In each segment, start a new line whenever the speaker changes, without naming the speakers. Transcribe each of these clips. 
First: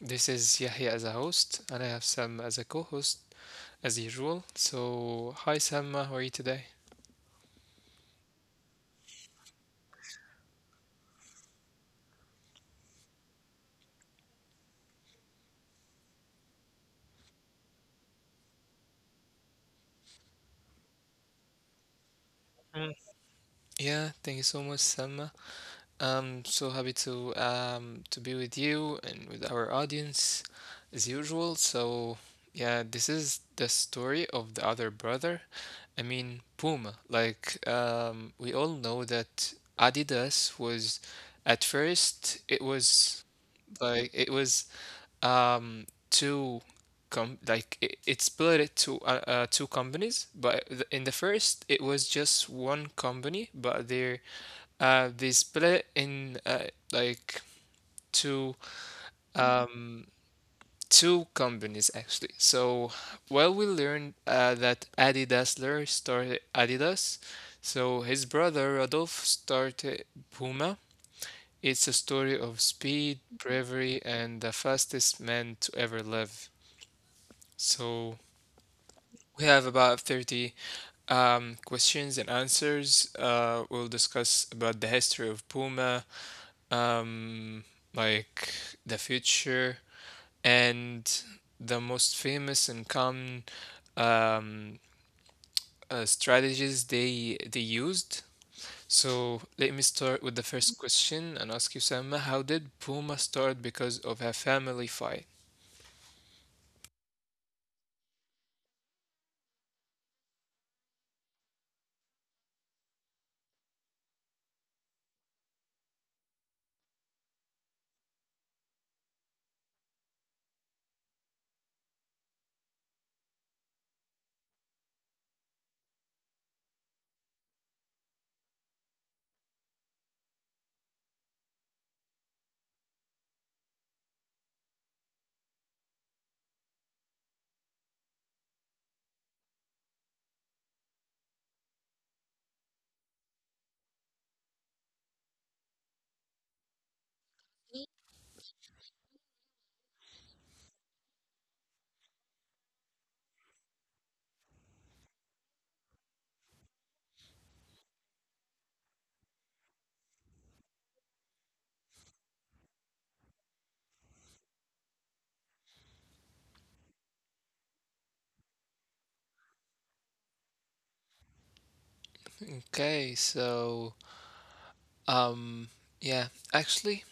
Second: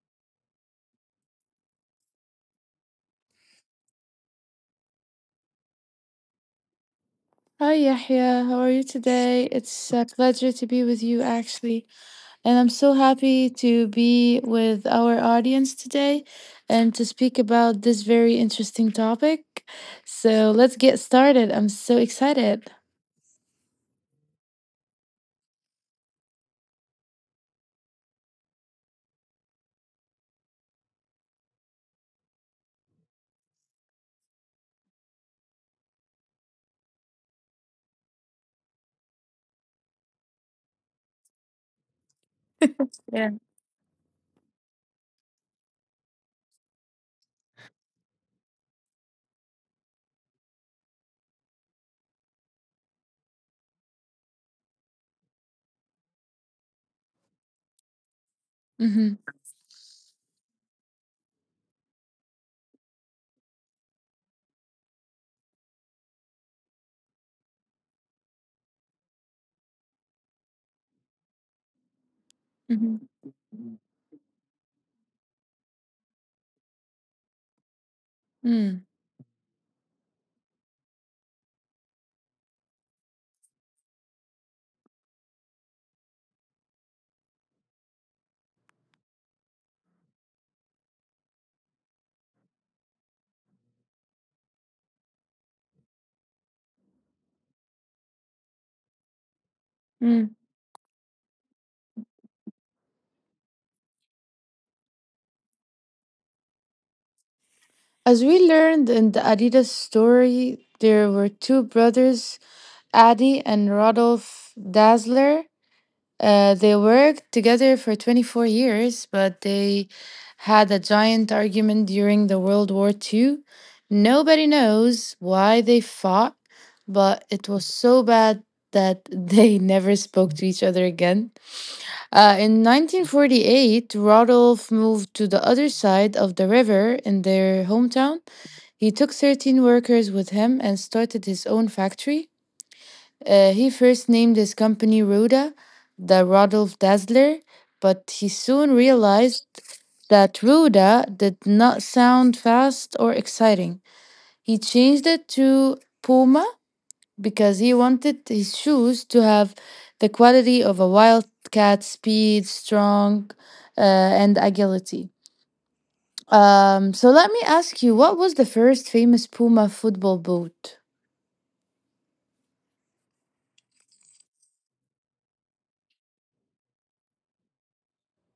This is Yahya as a host, and I have Sam as a co host as usual. So, hi Samma, how are you today?
Hi Yahya, how are you today? It's a pleasure to be with you actually, and I'm so happy to be with our audience today and to speak about this very interesting topic. So let's get started. I'm so excited.
Mm. Yeah, thank you so much, Samma. I'm so happy to be with you and with our audience as usual. So yeah, this is the story of the other brother. I mean Puma. Like we all know that Adidas was at first it was
Yeah.
Like it was two com like it split it to two companies, but in the first it was just one company, but they split in like two
Mm-hmm.
um two companies actually. So well we learned that Adi Dassler started Adidas, so his brother Rodolphe started Puma. It's a
Mm-hmm.
story of speed, bravery, and the fastest man to ever live.
Mm.
So we have about 30 questions and answers. We'll discuss about the history of Puma, um, like the future, and the most famous and common um, strategies they used.
Mm.
So let me start with the first question and ask you, Sama, how did Puma start because of a family fight?
As we learned in the Adidas story, there were two brothers, Adi and Rodolph Dazzler. They worked together for 24 years, but they had a giant argument during the World War Two. Nobody knows why they fought, but it was so bad that they never spoke to each other again. In 1948, Rodolphe moved to the other side of the river in their hometown. He took 13 workers with him and started his own factory. He first named his company Ruda, the Rodolph Dazzler, but he soon realized that Ruda did not sound fast or exciting. He changed it to Puma because he wanted his shoes to have the quality of a wildcat speed, strong, and agility. So let me ask you, what was the first famous Puma football boot?
Okay, um yeah, actually,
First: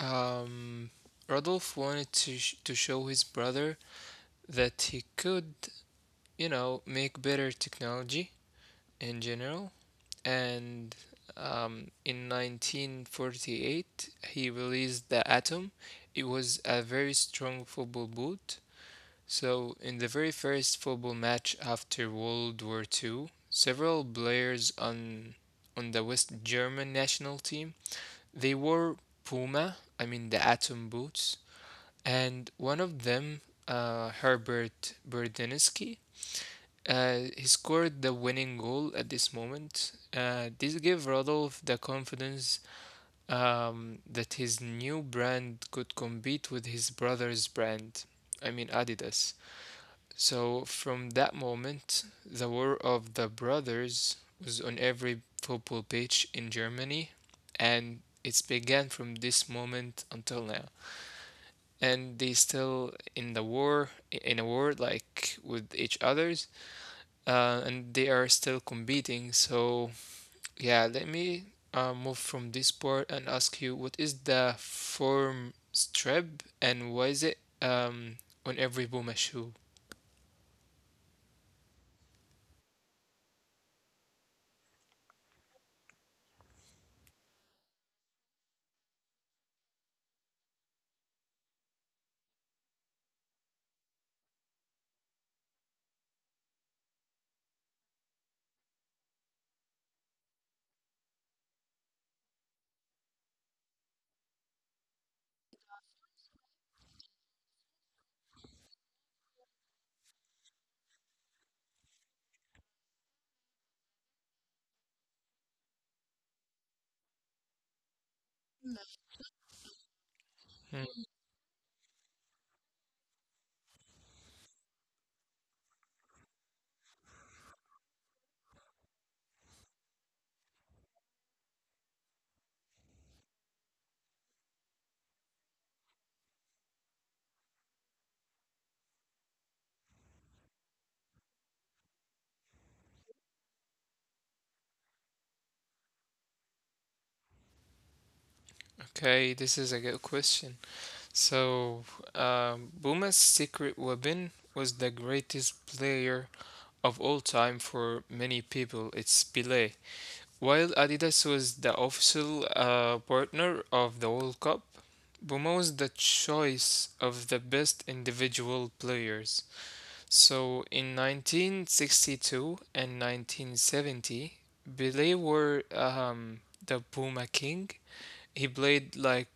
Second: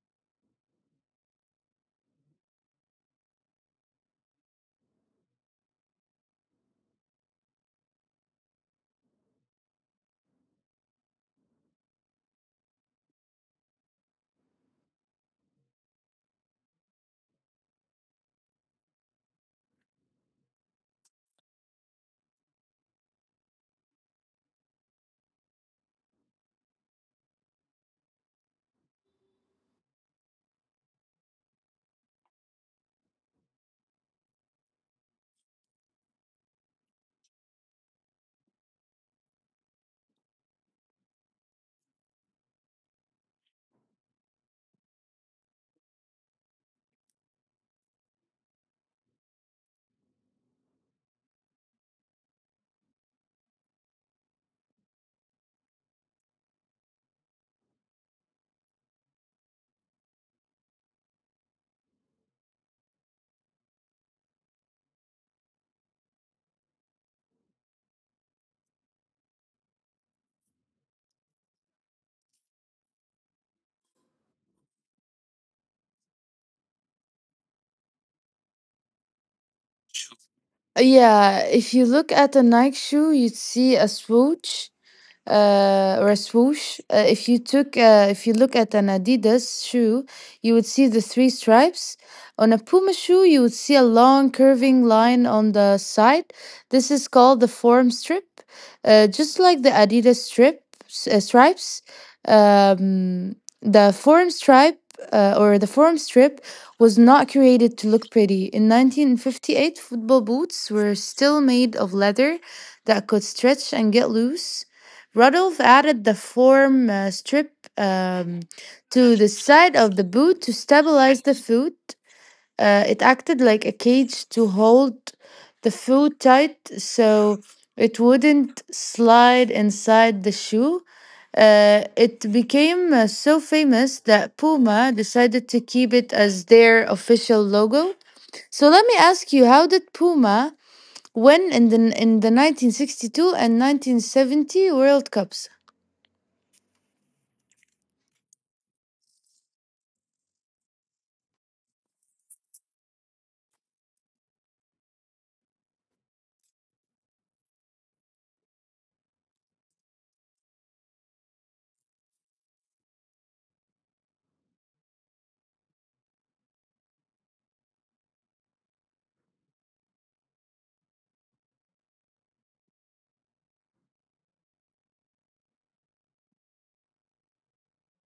um Rodolph wanted to sh to show his brother that he could, you know, make better technology in general. And um in 1948, he released the Atom. It was a very strong football boot. So, in the very first football match after World War Two, several players on the West German national team They wore Puma, I mean the Atom boots, and one of them, Herbert Berdinsky, he scored the winning goal at this moment. This gave Rodolphe the confidence that his new brand could compete with his brother's brand, I mean Adidas. So from that moment, the War of the Brothers was on every football pitch in Germany, and it began from this moment until now. And they still in the war, in a war like with each others, and they are still competing. So yeah, let me move from this part and ask you, what is the form streb and why is it on every Puma shoe?
Yeah, if you look at a Nike shoe, you'd see a swoosh. If you look at an Adidas shoe, you would see the three stripes. On a Puma shoe, you would see a long curving line on the side. This is called the form strip, just like the Adidas stripes. Um, the form strip was not created to look pretty. In 1958, football boots were still made of leather that could stretch and get loose. Rudolph added the form strip um, to the side of the
Hmm.
boot to stabilize the foot. It acted like a cage to hold the foot tight so it wouldn't slide inside the shoe. It became so famous that Puma decided to keep it as their official logo. So let me ask you, how did Puma win in the 1962 and 1970 World Cups?
Okay, this is a good question. So, Buma's secret weapon was the greatest player of all time for many people. It's Pelé. While Adidas was the official partner of the World Cup, Buma was the choice of the best individual players. So, in 1962 and 1970, Pelé were the Puma King. He played like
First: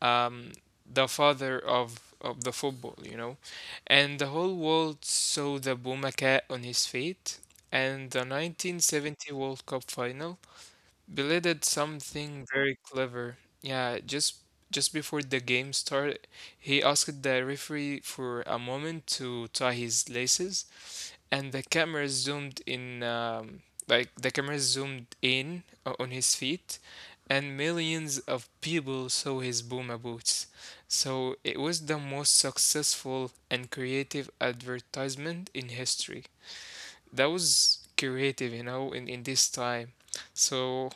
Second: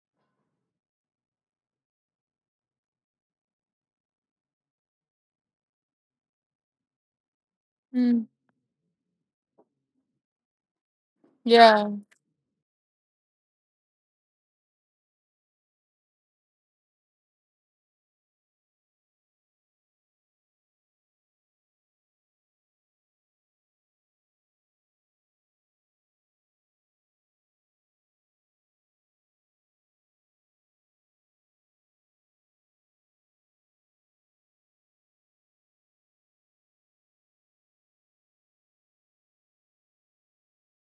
um, the father of the football, you know. And the whole world saw the Boumaca on his feet. And
Mm.
the 1970 World Cup final, Pelé did
Yeah.
something very clever. Yeah, just before the game started, he asked the referee for a moment to tie his laces, and the camera zoomed in like the camera zoomed in on his feet, and millions of people saw his Puma boots. So it was the most successful and creative advertisement in history, that was creative you know in this time. So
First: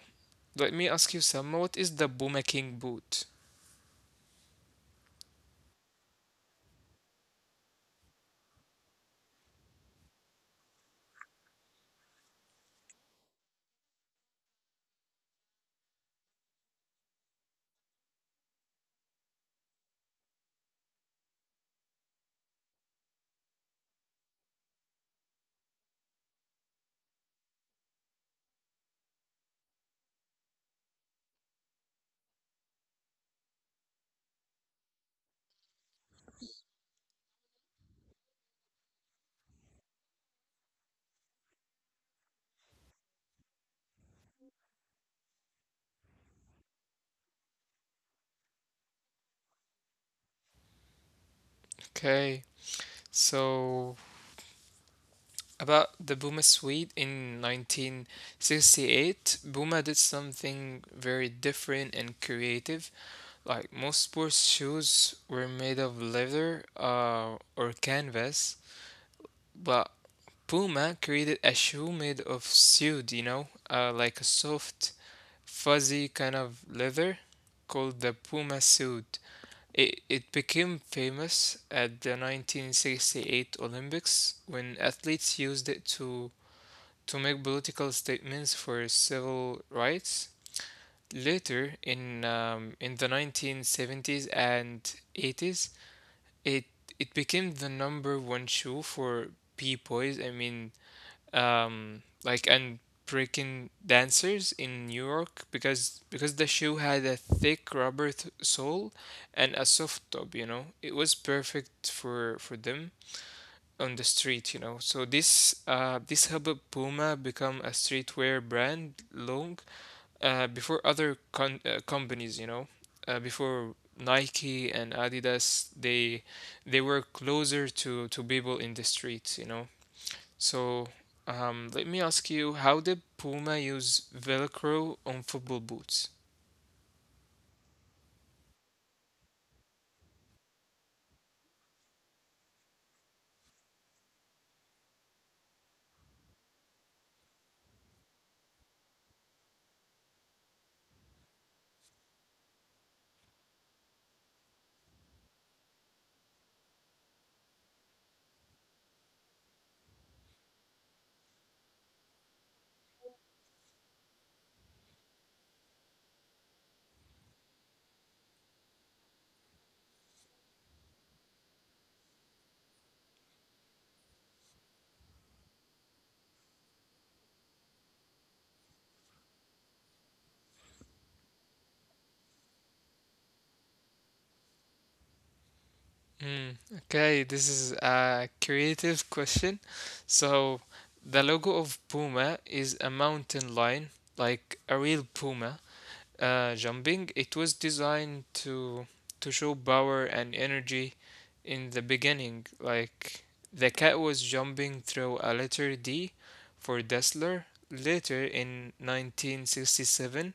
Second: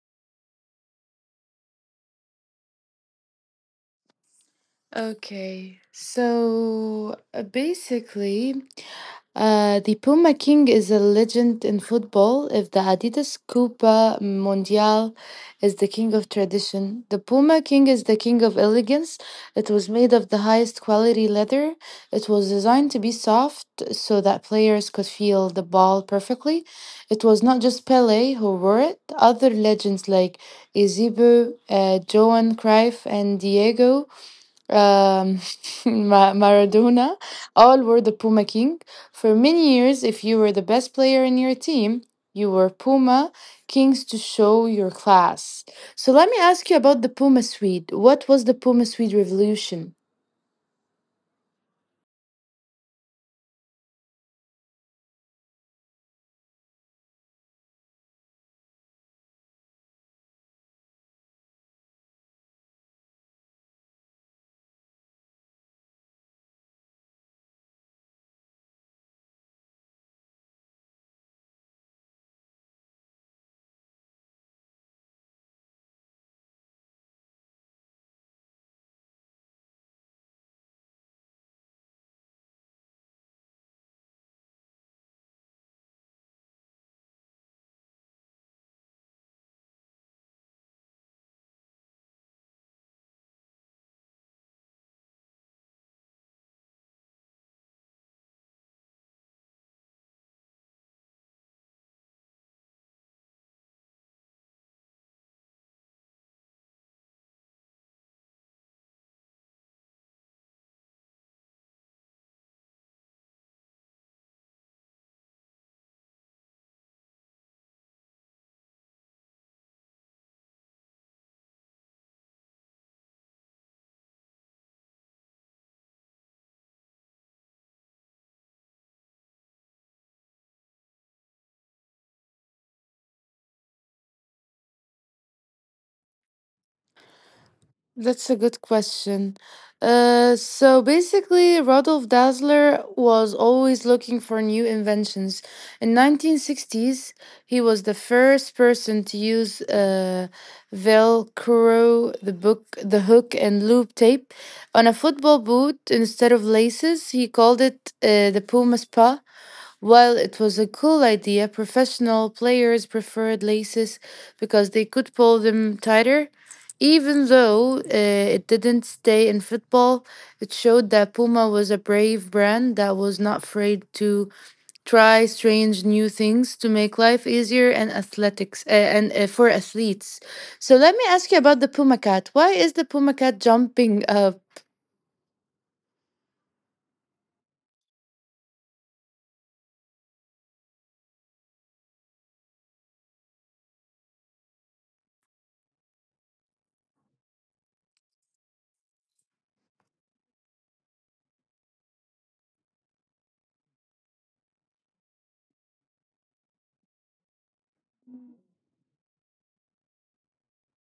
let me ask you, Selma, what is the Puma King boot?
Okay. So basically, the Puma King is a legend in football. If the Adidas Copa Mundial is the king of tradition, the Puma King is the king of elegance. It was made of the highest quality leather. It was designed to be soft so that players could feel the ball perfectly. It was not just Pele who wore it. Other legends like Eusebio, Johan Cruyff, and Diego um, Maradona, all were the Puma King. For many years, if you were the best player in your team, you were Puma Kings to show your class. So let me ask you about the Puma Swede. What was the Puma Swede revolution?
Okay, so about the Buma Suite in 1968, Buma did something very different and creative. Like most sports shoes were made of leather or canvas, but Puma created a shoe made of suede, you know, like a soft, fuzzy kind of leather called the Puma suit. It became famous at the 1968 Olympics when athletes used it to make political statements for civil rights. Later in the 1970s and 80s, it it became the number one shoe for b-boys. I mean, like and breaking dancers in New York because the shoe had a thick rubber sole and a soft top. You know, it was perfect for them on the street, you know. So this this helped Puma become a streetwear brand long before other companies, you know, before Nike and Adidas, they were closer to people in the street, you know. So let me ask you, how did Puma use Velcro on football boots?
That's a good question. So basically, Rodolf Dassler was always looking for new inventions. In 1960s, he was the first person to use Velcro, the book, the hook, and loop tape on a football boot instead of laces. He called it the Puma Spa. While it was a cool idea, professional players preferred laces because they could pull them tighter. Even though it didn't stay in football, it showed that Puma was a brave brand that was not afraid to try strange new things to make life easier and athletics and for athletes. So let me ask you about the Puma Cat. Why is the Puma Cat jumping up?
Mm, okay, this is a creative question. So, the logo of Puma is a mountain lion, like a real puma, jumping. It was designed to show power and energy in the beginning. Like the cat was jumping through a letter D for Dassler. Later in 1967,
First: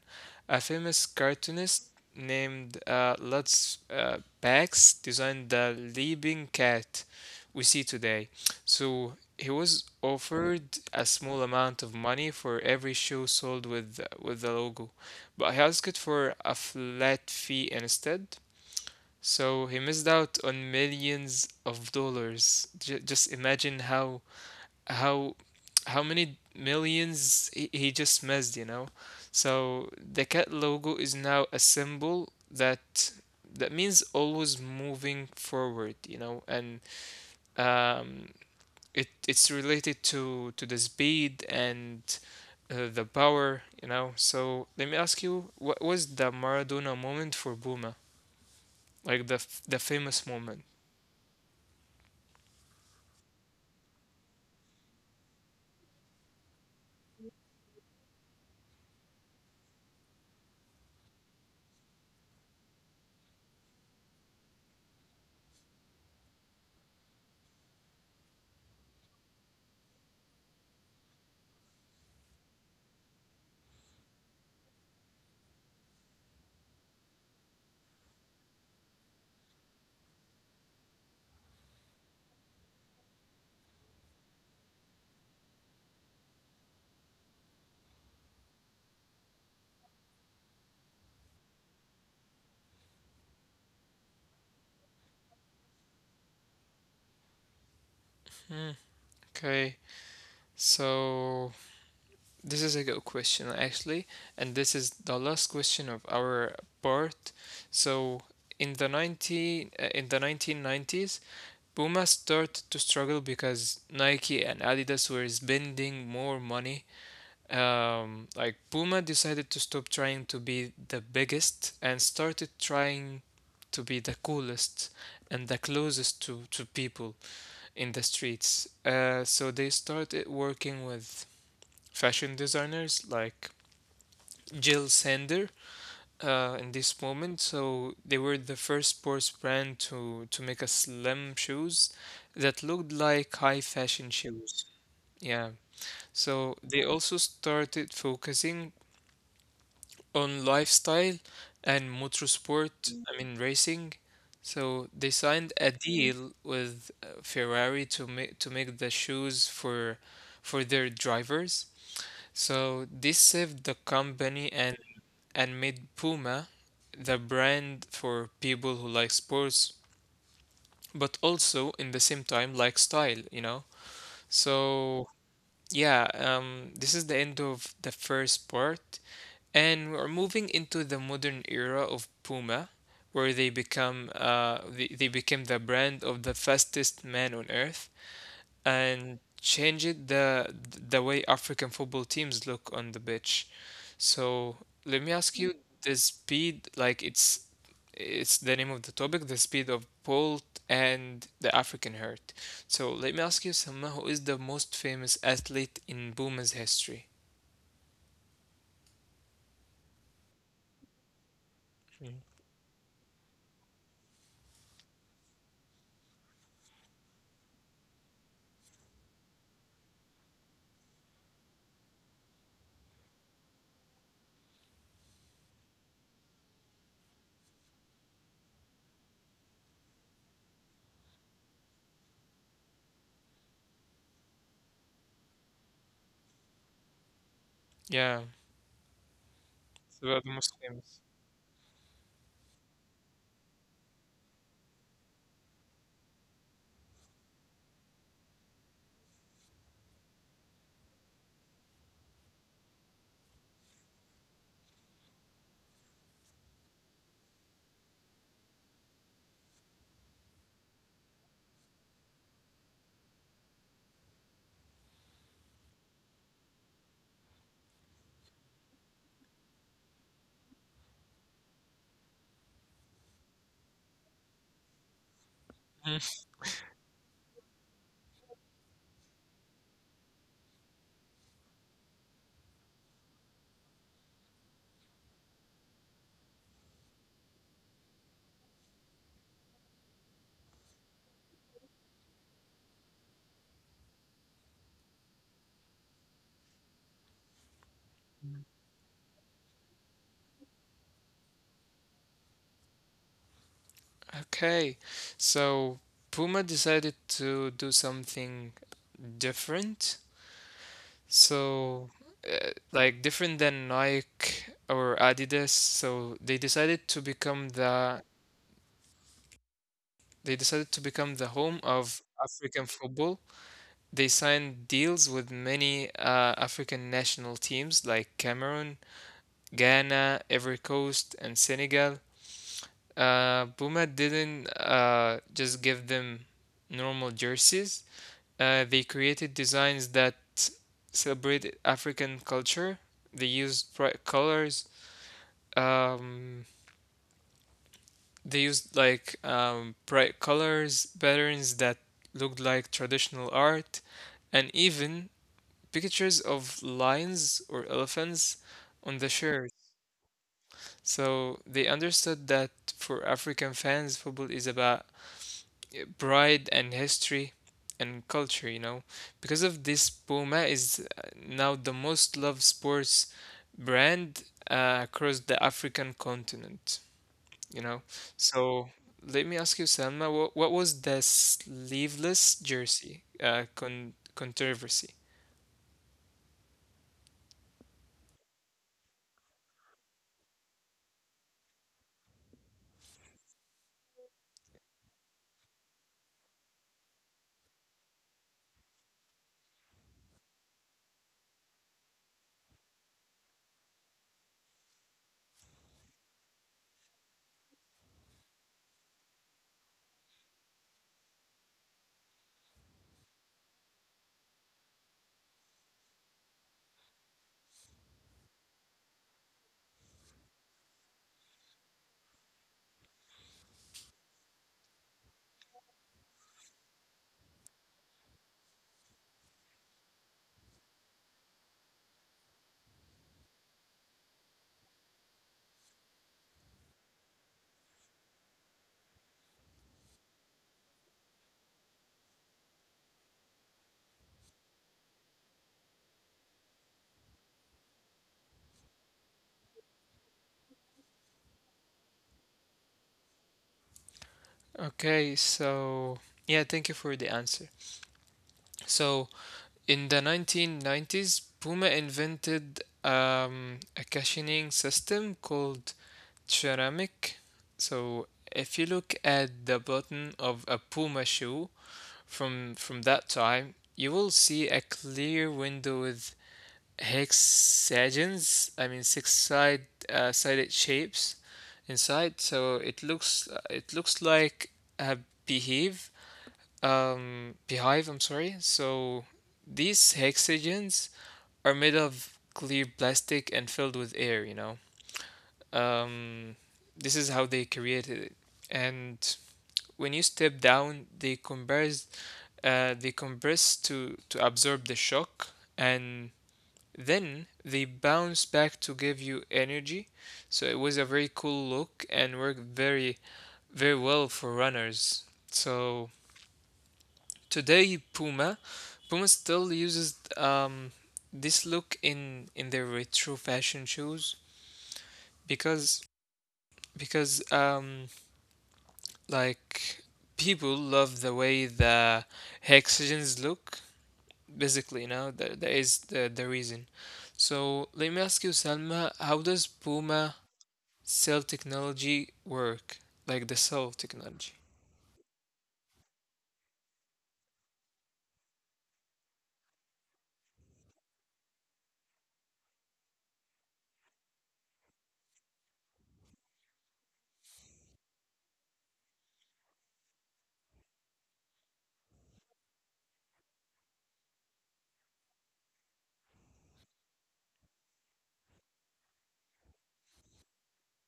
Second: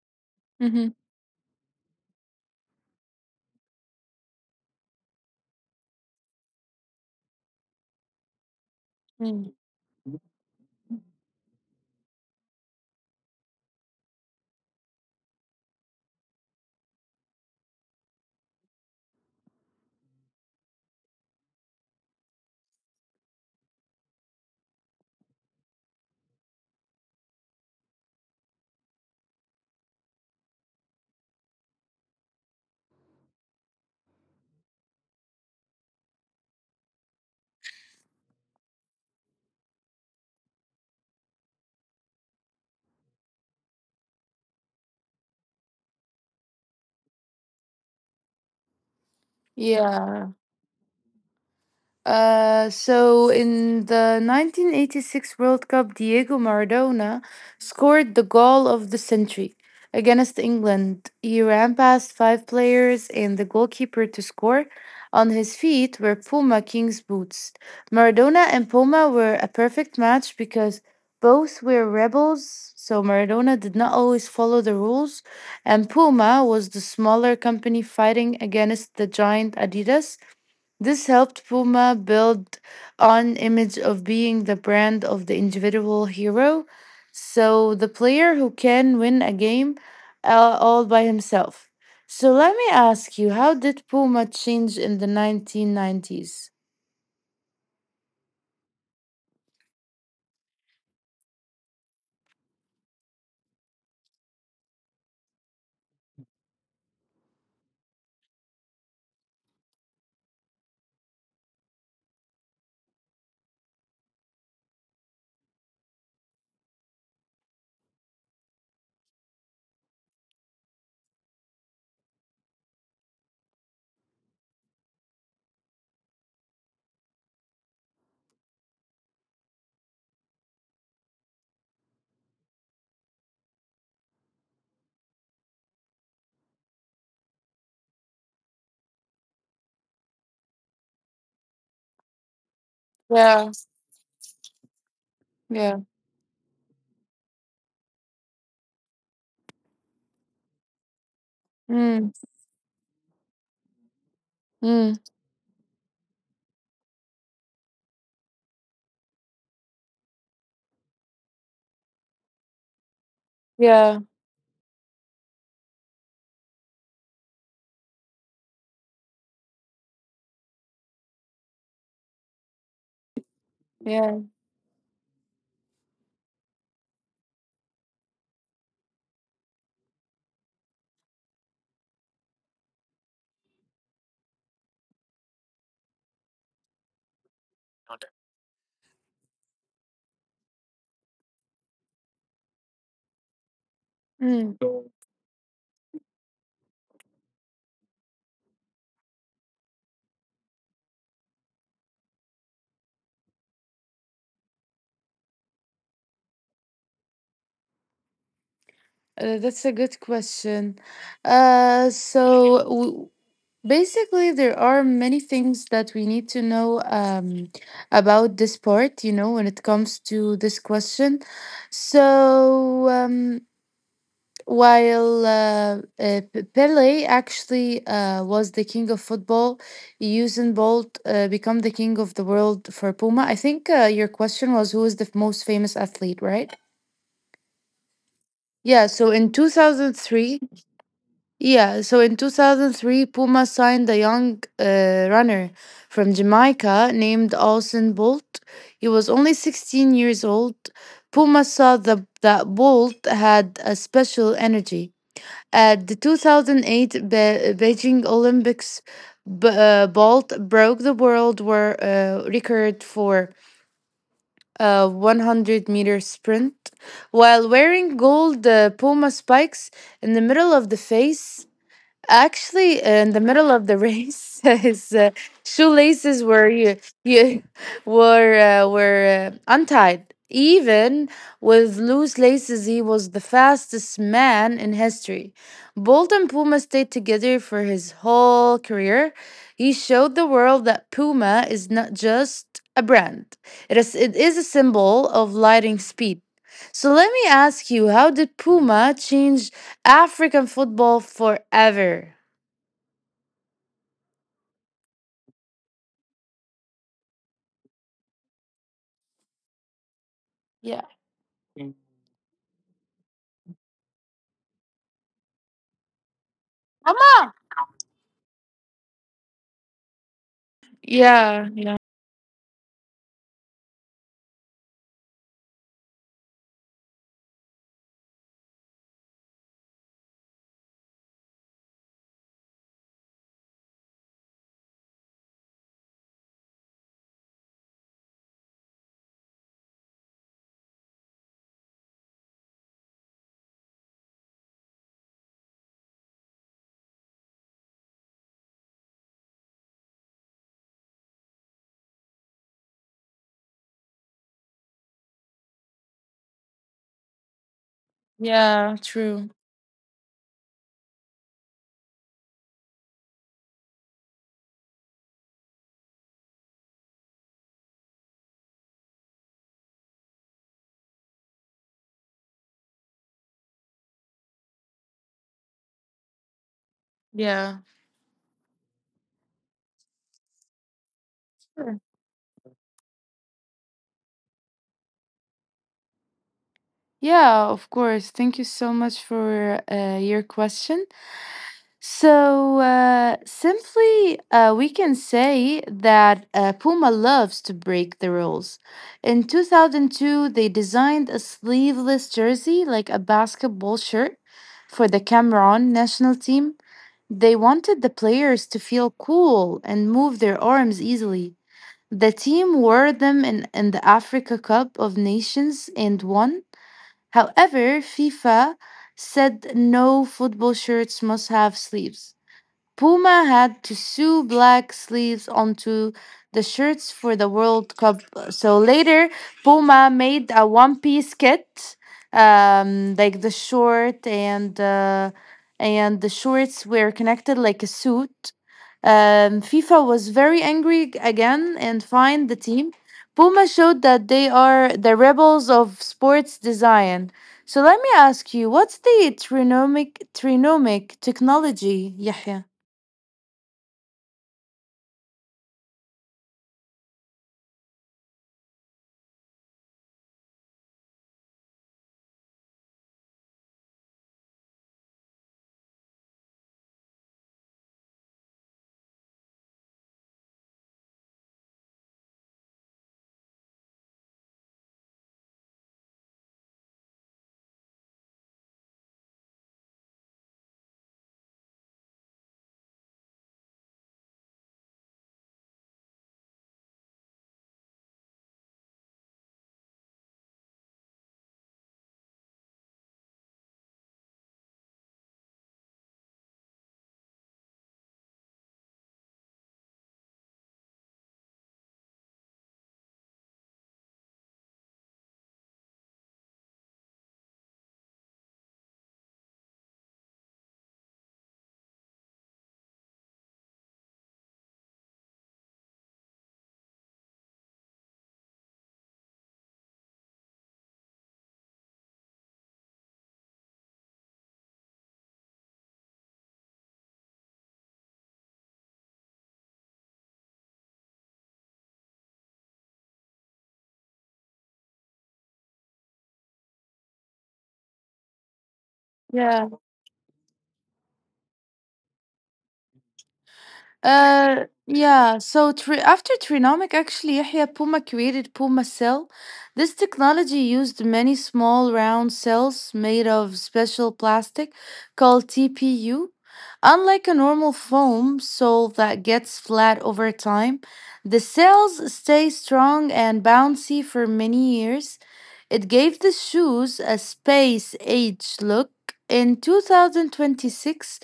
a famous cartoonist named Lutz Bax designed the leaping cat we see today. So he
Mm-hmm.
was offered a small amount of money for every shoe sold with the logo, but he asked for a flat fee instead. So he missed out on millions of dollars. Just imagine how how many millions he just missed, you know. So the cat logo is now a symbol that that means always moving forward, you know, and um, it it's related to the speed and the power, you know. So let me ask you, what was the Maradona moment for Buma, like the the famous
Yeah.
moment?
So in the 1986 World Cup, Diego Maradona scored the goal of the century against England. He ran past five players and the goalkeeper to score. On his feet were Puma King's boots. Maradona and Puma were a perfect match because both were rebels, so Maradona did not always follow the rules, and Puma was the smaller company fighting against the giant Adidas. This helped Puma build on image of being the brand of the individual hero, so the player who can win a game all by himself. So let me ask you, how did Puma change in the 1990s?
Okay, so this is a good question actually, and this is the last question of our part. So in the 19 uh, in the 1990s Puma started to struggle because Nike and Adidas were spending more money. Like Puma decided to stop trying to be the biggest and started trying to be the coolest and the closest to people in the streets. So they started working with fashion designers like Jill Sander in this moment. So they were the first sports brand to make a slim shoes that looked like
Yeah,
high fashion shoes. Yeah.
yeah.
So they also started focusing on lifestyle and
Mm,
motorsport, I mean racing. So
mm,
they signed a deal with Ferrari to make the shoes for their drivers. So this saved the
yeah,
company and made Puma the brand for people who like sports, but also in the same time like style, you know.
yeah.
So yeah, this is the end of the first part. And we're moving into the modern era of Puma, where they become they became the brand of the fastest man on earth and changed the way African football teams look on the pitch. So
Mm.
let me ask you, the speed, like it's the name of the topic, the speed of Bolt and the African hurt. So let me ask you, Sama, who is the most famous athlete in Puma's history?
That's a good question. Uh,
Mm.
so w- Basically, there are many things that we need to know about this part, you know, when it comes to this question. So, um, while Pele actually was the king of football, Usain Bolt become the king of the world for Puma. I think your question was who is the most famous athlete, right?
Yeah,
Yeah, so in
so they're the
2003,
most famous.
Yeah, so in 2003, Puma signed a young runner from Jamaica named Austin Bolt. He was only 16 years old. Puma that Bolt had a special energy. At the 2008 Beijing Olympics, Bolt broke the world record for a 100-meter sprint while wearing gold Puma spikes in the middle of the face, actually in the middle of the race, his shoelaces were you, you were untied. Even with loose laces, he was the fastest man in history. Bolt and Puma stayed together for his whole career. He showed the world that Puma is not just a brand, it is a symbol of lightning speed. So let me ask you, how did Puma change African football forever.
Okay, so Puma decided to do something different.
Yeah.
So, like different than Nike or Adidas. So they decided to
Come
become
on.
the they decided to become the home
Yeah, yeah.
of African football. They signed deals with many African national teams like Cameroon, Ghana, Ivory Coast, and Senegal. Puma didn't just give them normal jerseys. They created designs that celebrated African culture. They used bright colors. Um, they used like bright colors, patterns that looked like traditional art, and even pictures of lions or elephants
Yeah,
on the
true.
shirt. So they understood that for African fans, football is about pride and history and culture, you know. Because of this, Puma is now the most loved sports brand across the African continent,
Yeah.
you know. So let me ask you, Salma, what was the
Sure.
sleeveless jersey controversy?
Yeah. Of course. Thank you so much for your question. So, simply, we can say that Puma loves to break the rules. In 2002, they designed a sleeveless jersey, like a basketball shirt, for the Cameroon national team. They wanted the players to feel cool and move their arms easily. The team wore them in the Africa Cup of Nations and won. However, FIFA said no football shirts must have sleeves. Puma had to sew black sleeves onto the shirts for the World Cup. So later, Puma made a one piece kit, like the short and the shorts were connected like a suit. FIFA was very angry again and fined the team. Puma showed that they are the rebels of sports design. So let me ask you, what's the trinomic technology, Yahya?
Okay, so yeah, thank you for the answer. So in the 1990s, Puma invented a cushioning system called Ceramic. So if you look at the bottom of a Puma shoe from that time, you will see a clear window with hexagons, I mean six side sided shapes inside. So it looks like a beehive. Beehive. I'm sorry. So these hexagons are made of clear plastic and filled with air, you know. Um, this is how they created it. And when you step down, they compress to absorb the shock, and then they bounce back to give you energy. So it was a very cool look and worked very very well for runners. So today, Puma, Puma still uses this look in their retro fashion shoes because because like people love the way the hexagons look. Basically, you know that, that is the reason. So let me ask you, Salma, how does
Yeah.
Puma cell technology work? Like the cell technology.
After Trinomic, actually, Yahya, Puma created Puma cell. This technology used many small round cells made of special plastic called TPU. Unlike a normal foam sole that gets flat over time, the cells stay strong and bouncy for many years. It gave the shoes a space age look. In 2026,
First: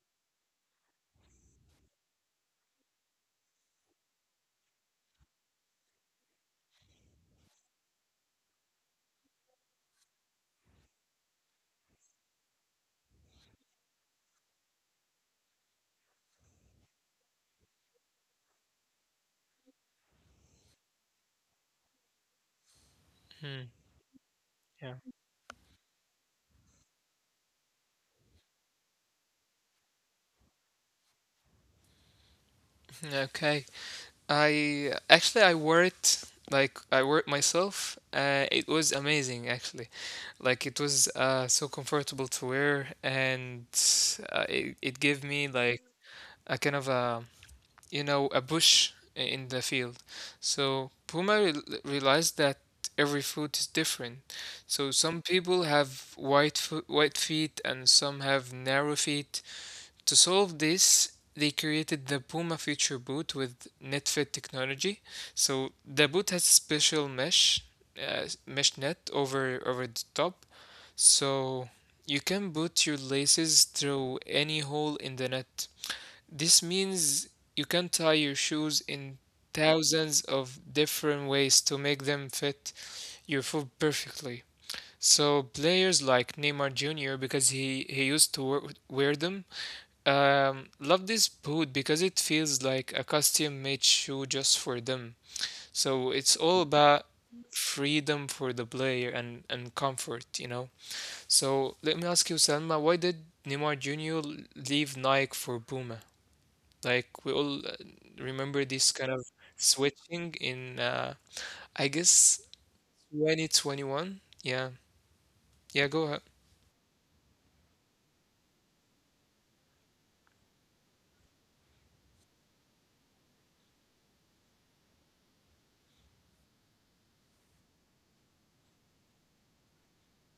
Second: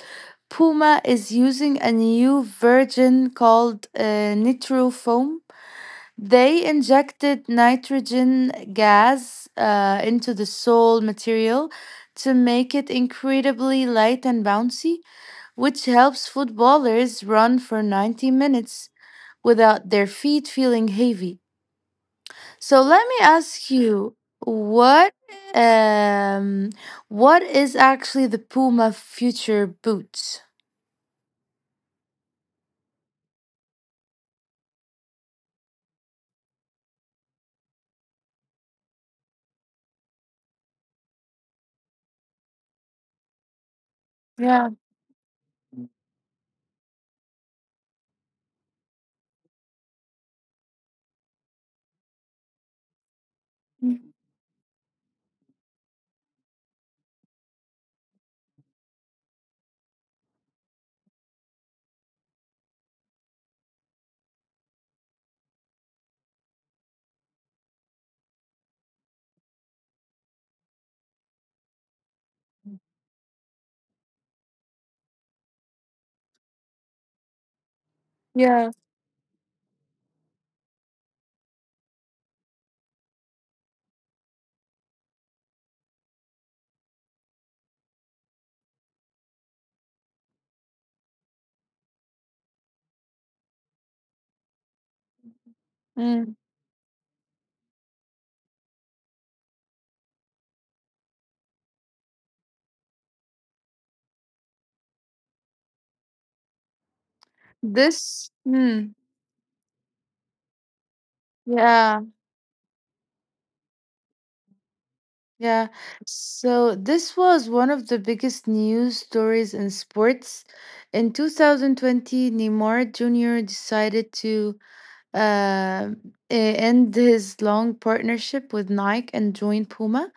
Puma is using a new version called Nitro Foam. They injected nitrogen gas into the sole material to make it incredibly light and bouncy, which helps footballers run for 90 minutes without their feet feeling heavy. So let me ask
Hmm.
you,
Yeah.
what um, what is actually the Puma future Boots?
Okay. I actually I wore it, like I wore it myself. It was amazing actually. Like it was so comfortable to wear, and
Yeah.
it gave me like a kind of a you know, a bush in the field. So Puma realized that every foot is different. So some people have white foot, white feet, and some have narrow feet. To solve this, they created the Puma Future Boot with NetFit technology. So the boot has special mesh, mesh net over the top. So you can boot your laces through any hole in the net. This means you can tie your shoes
Yeah.
in thousands of different ways to make them fit your foot perfectly. So players like Neymar Jr. because he used to wear them, love this boot because it feels like a custom made shoe just for them. So it's
Mm.
all about freedom for the player and comfort, you know. So let me ask you, Salma, why did Neymar Jr. leave Nike for Puma? Like we all
This,
Remember this kind
hmm,
of switching in, I
yeah,
guess, 2021. Yeah, yeah,
yeah.
go ahead.
So this was one of the biggest news stories in sports. In 2020, Neymar Jr. decided to uh, end his long partnership with Nike and join Puma.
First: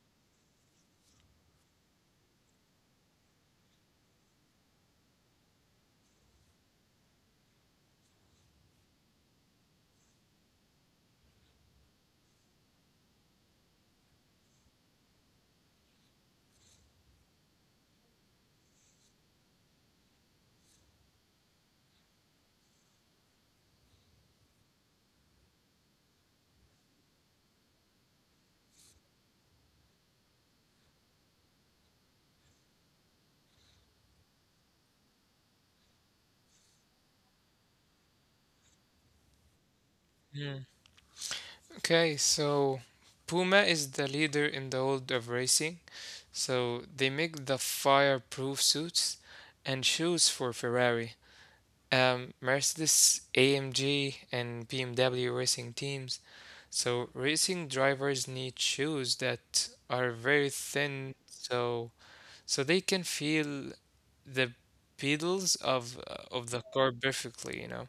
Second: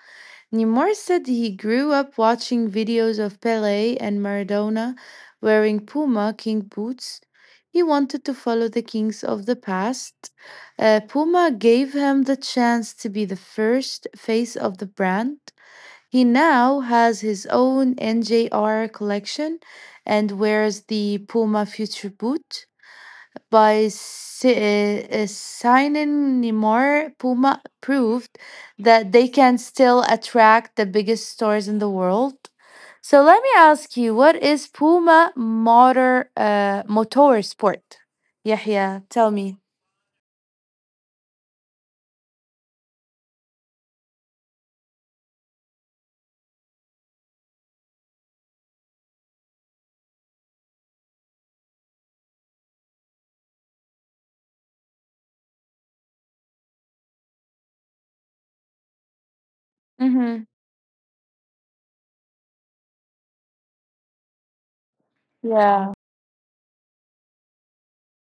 Neymar said he grew up watching videos of Pele and Maradona wearing Puma King boots. He wanted to follow the kings of the past. Puma gave him the chance to be the first face of the brand. He now has his own NJR collection and wears the Puma Future boot. By signing Neymar, Puma proved that they can still attract the biggest stars in the world. So let me ask you, what is Puma motor sport? Yahya, tell me.
Mm. Okay, so Puma is the leader in the world of racing. So they make the fireproof suits and shoes for Ferrari, Mercedes, AMG, and BMW racing teams. So racing drivers need shoes that are very thin, so so they can feel the pedals of the car perfectly, you know.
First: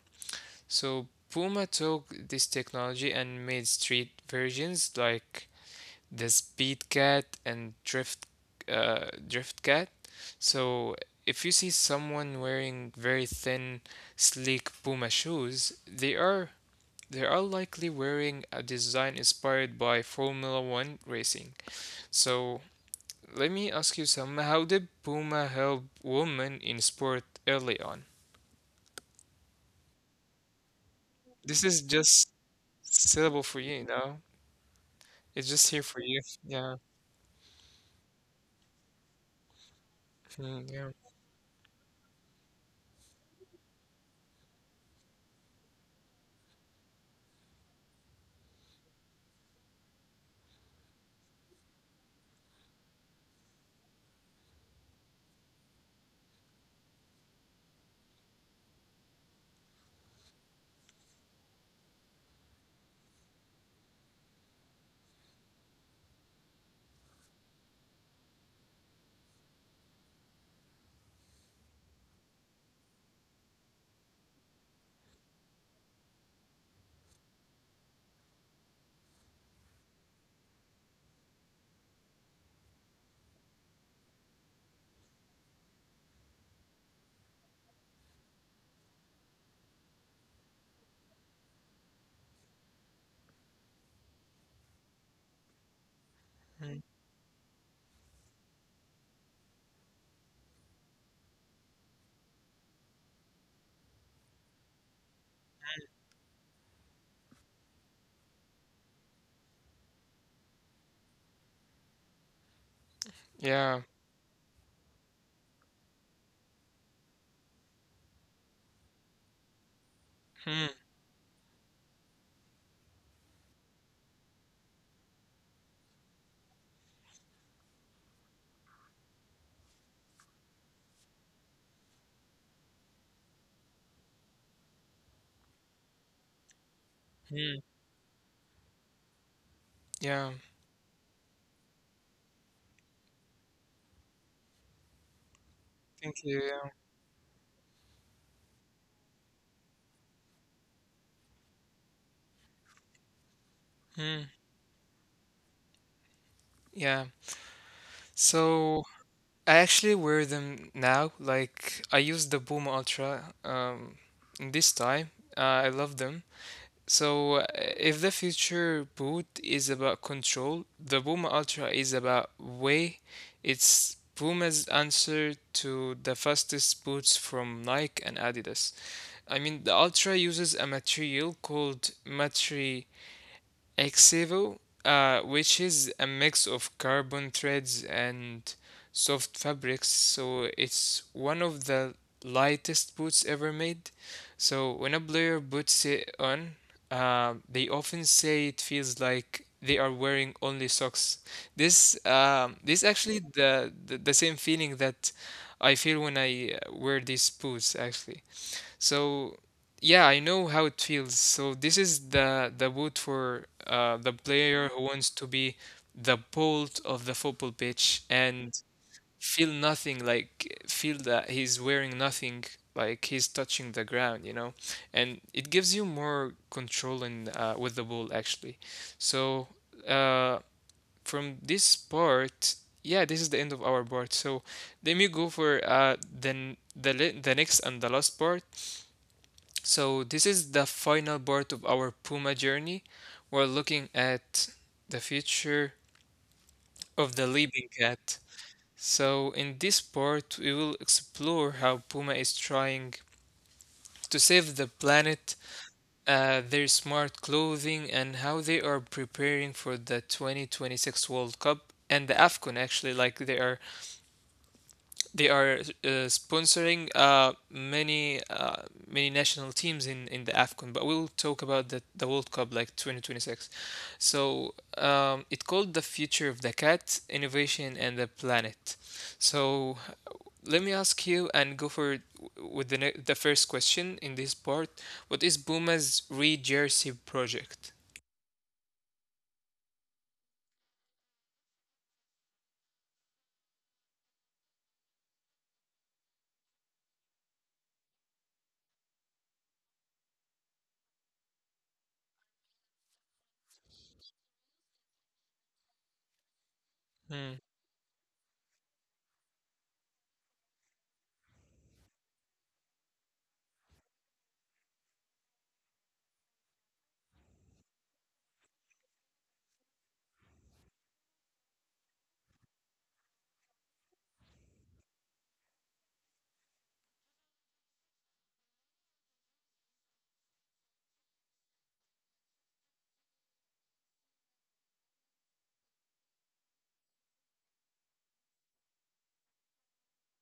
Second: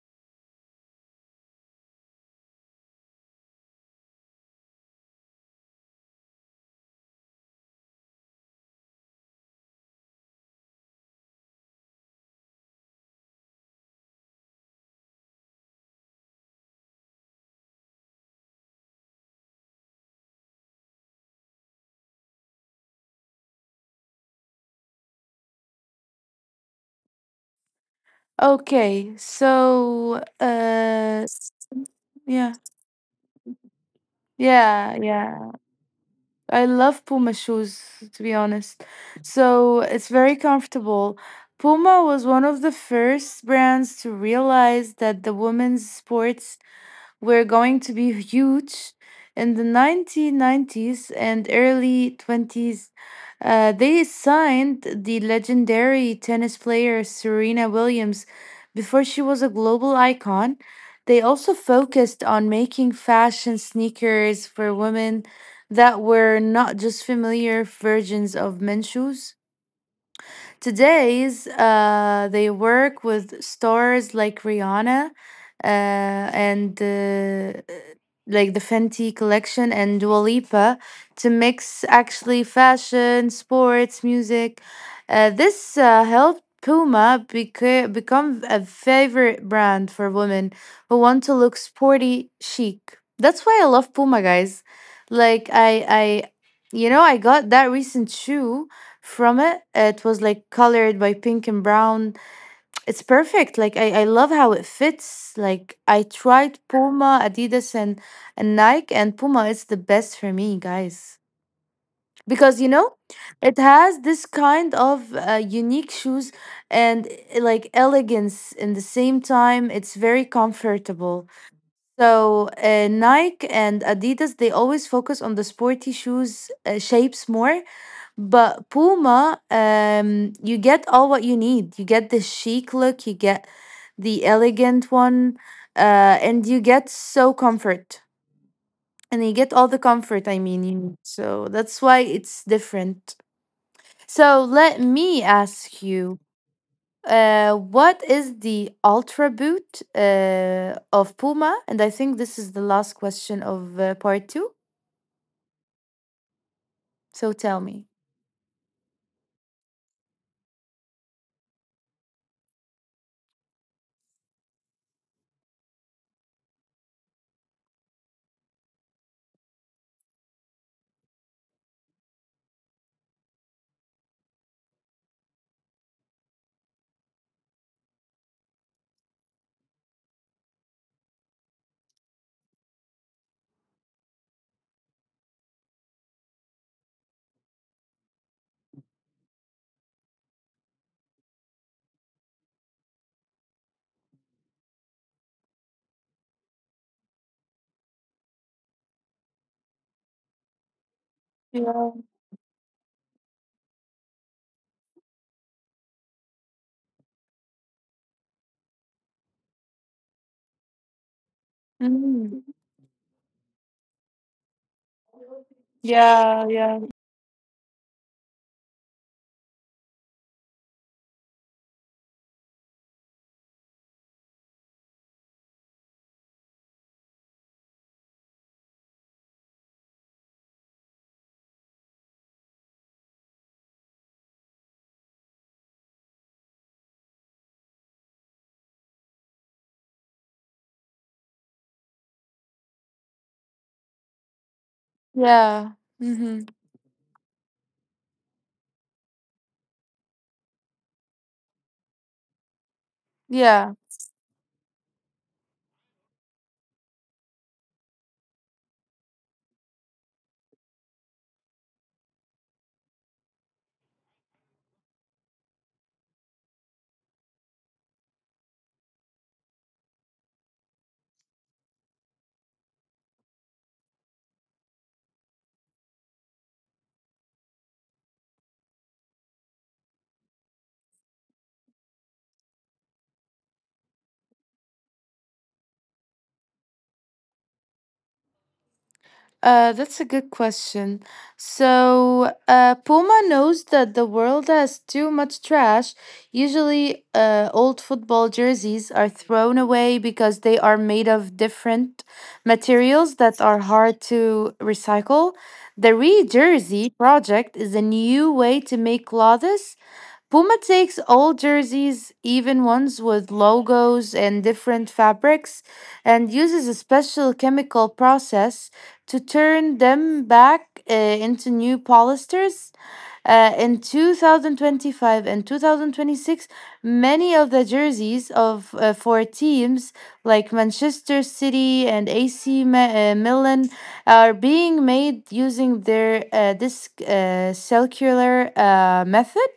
So Puma took this technology and made street versions like the Speed Cat and Drift Drift Cat. So if you see someone wearing very thin, sleek Puma shoes, they are likely wearing a design inspired by Formula One racing. So let me ask you some. How did Puma help women in sport early on?
Okay, so uh,
This is just
yeah,
syllable for you, you know?
yeah,
It's
yeah.
just here for you. Yeah.
I love Puma shoes, to be honest. So it's very
Hmm, yeah.
comfortable. Puma was one of the first brands to realize that the women's sports were going to be huge in the 1990s and early 20s. They signed the legendary tennis player Serena Williams before she was a global icon. They also focused on making fashion sneakers for women that were not just familiar versions of men's shoes. Today's, they work with stars like Rihanna and like the Fenty collection and Dua Lipa to mix actually fashion, sports, music. This helped Puma become a favorite brand for women who want to look sporty chic. That's why I love Puma, guys. Like you know, I got that recent shoe from it. It was like colored by pink and brown. It's perfect. Like I love how it fits. Like I tried Puma, Adidas and Nike, and Puma is the best for me, guys. Because you know,
Yeah.
it has this kind of unique shoes and like elegance in the same time. It's
Hmm.
very comfortable. So Nike and Adidas they always focus on the sporty shoes shapes more, but Puma, you get all what you need. You get the chic look, you get the elegant one, and you get
Hmm.
so comfort. And you get all
Yeah.
the comfort, you need. So that's why it's different. So let me
Thank you.
ask
Yeah.
you, what is the ultra boot of Puma? And I think this is the last question
Hmm.
of part two.
Yeah.
So tell me.
So I actually wear them now. Like I use the Puma Ultra in this time. I love them. So, if the future boot is about control, the Puma Ultra is about way. It's Puma's answer to the fastest boots from Nike and Adidas. I mean, the Ultra uses a material called Matri Exevo, which is a mix of carbon threads and soft fabrics, so it's one of the lightest boots ever made. So when a player puts it on, they often say it feels like they are wearing only socks. This actually
Yeah.
the, the same feeling that I feel when I wear these boots actually. So yeah, I know how it feels. So this is the boot for the
Mhm.
player who wants to be the bolt of the football pitch
Yeah,
and
yeah.
feel nothing, like feel that he's wearing nothing, like he's touching the ground, you know. And it gives you more control in with the ball actually. So uh, from this part, yeah, this is the end of our part. So. Then we go for then the the next and the last part, so, this is the final part of our Puma journey. We're looking at the future of
Yeah.
the living
Mm-hmm.
cat. So, in this part, we will explore how Puma is trying to save the
Yeah.
planet, their smart clothing, and how they are preparing for the 2026 World Cup and the AFCON, actually. Like, they are They are sponsoring many many national teams in the AFCON, but we'll talk about the World Cup like 2026. So it called the future of the cat, innovation, and the planet. So let me ask you and go for with the the first question in this part. What is Puma's re-jersey project?
That's a good question. Puma knows that the world has too much trash. Usually, old football jerseys are thrown away because they are made of different materials that are hard to recycle. The Re
Hmm.
Jersey project is a new way to make clothes. Puma takes old jerseys, even ones with logos and different fabrics, and uses a special chemical process to turn them back into new polyesters. In 2025 and 2026, many of the jerseys of for teams like Manchester City and AC Milan are being made using their this circular method.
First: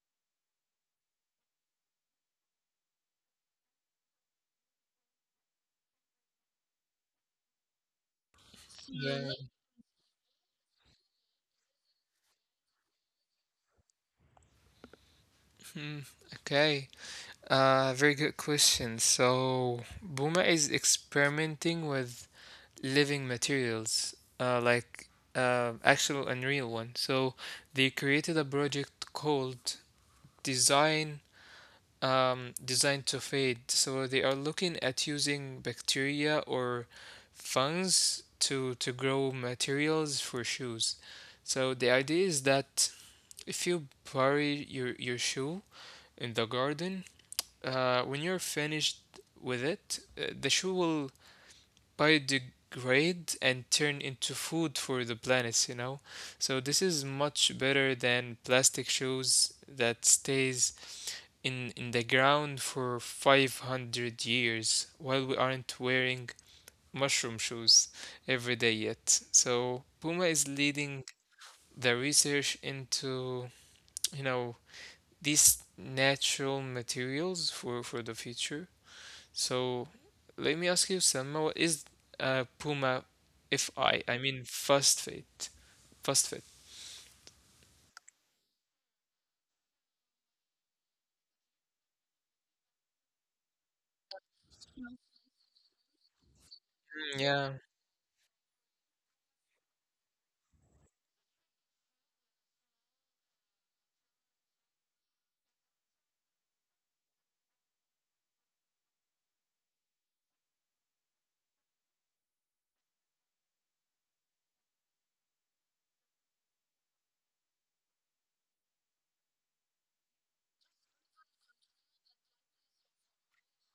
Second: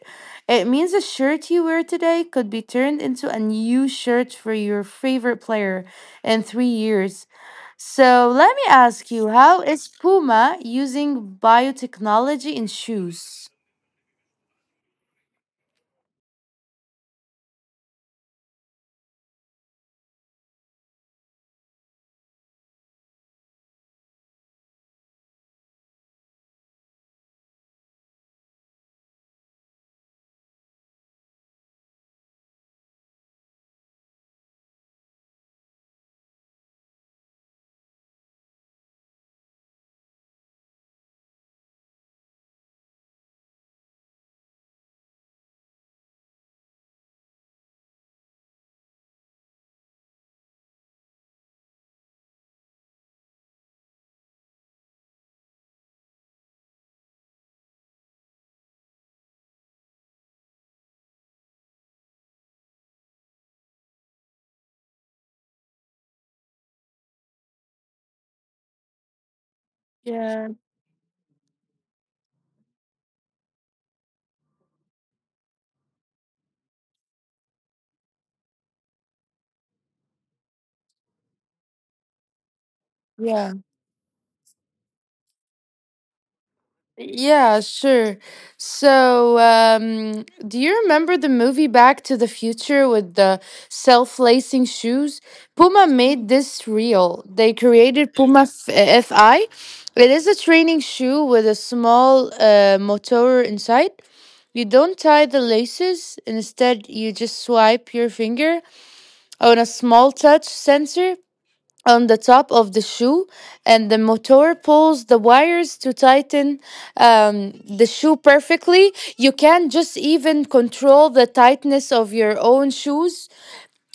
It means a shirt you wear today could be turned into a new shirt for your favorite player in 3 years. So let me ask you,
Yeah.
how is Puma using biotechnology in shoes?
Hmm. Okay. Very good question. So Buma is experimenting with living materials, uh, like actual and real one. So they created a project called Design Design to Fade. So they are looking at using bacteria or fungus to grow materials for shoes. So the idea is that if you bury your shoe in the garden, when you're finished with it, the shoe will biodegrade and turn into food for the planets, you know? So this is much better than plastic shoes that stays in the ground for 500 years while we aren't wearing mushroom shoes every day yet. So
Yeah.
Puma is leading the research into, you know, these natural materials for the future so let me ask you, Selma, what is Puma
Yeah.
FI? I mean, first fit. First fit.
Yeah, sure. Do you remember the movie Back to the Future with the self-lacing shoes? Puma made this real.
Mm,
They
yeah.
created Puma FI. It is a training shoe with a small motor inside. You don't tie the laces. Instead, you just swipe your finger on a small touch sensor on the top of the shoe, and the motor pulls the wires to tighten the shoe perfectly. You can just even control the tightness of your own shoes,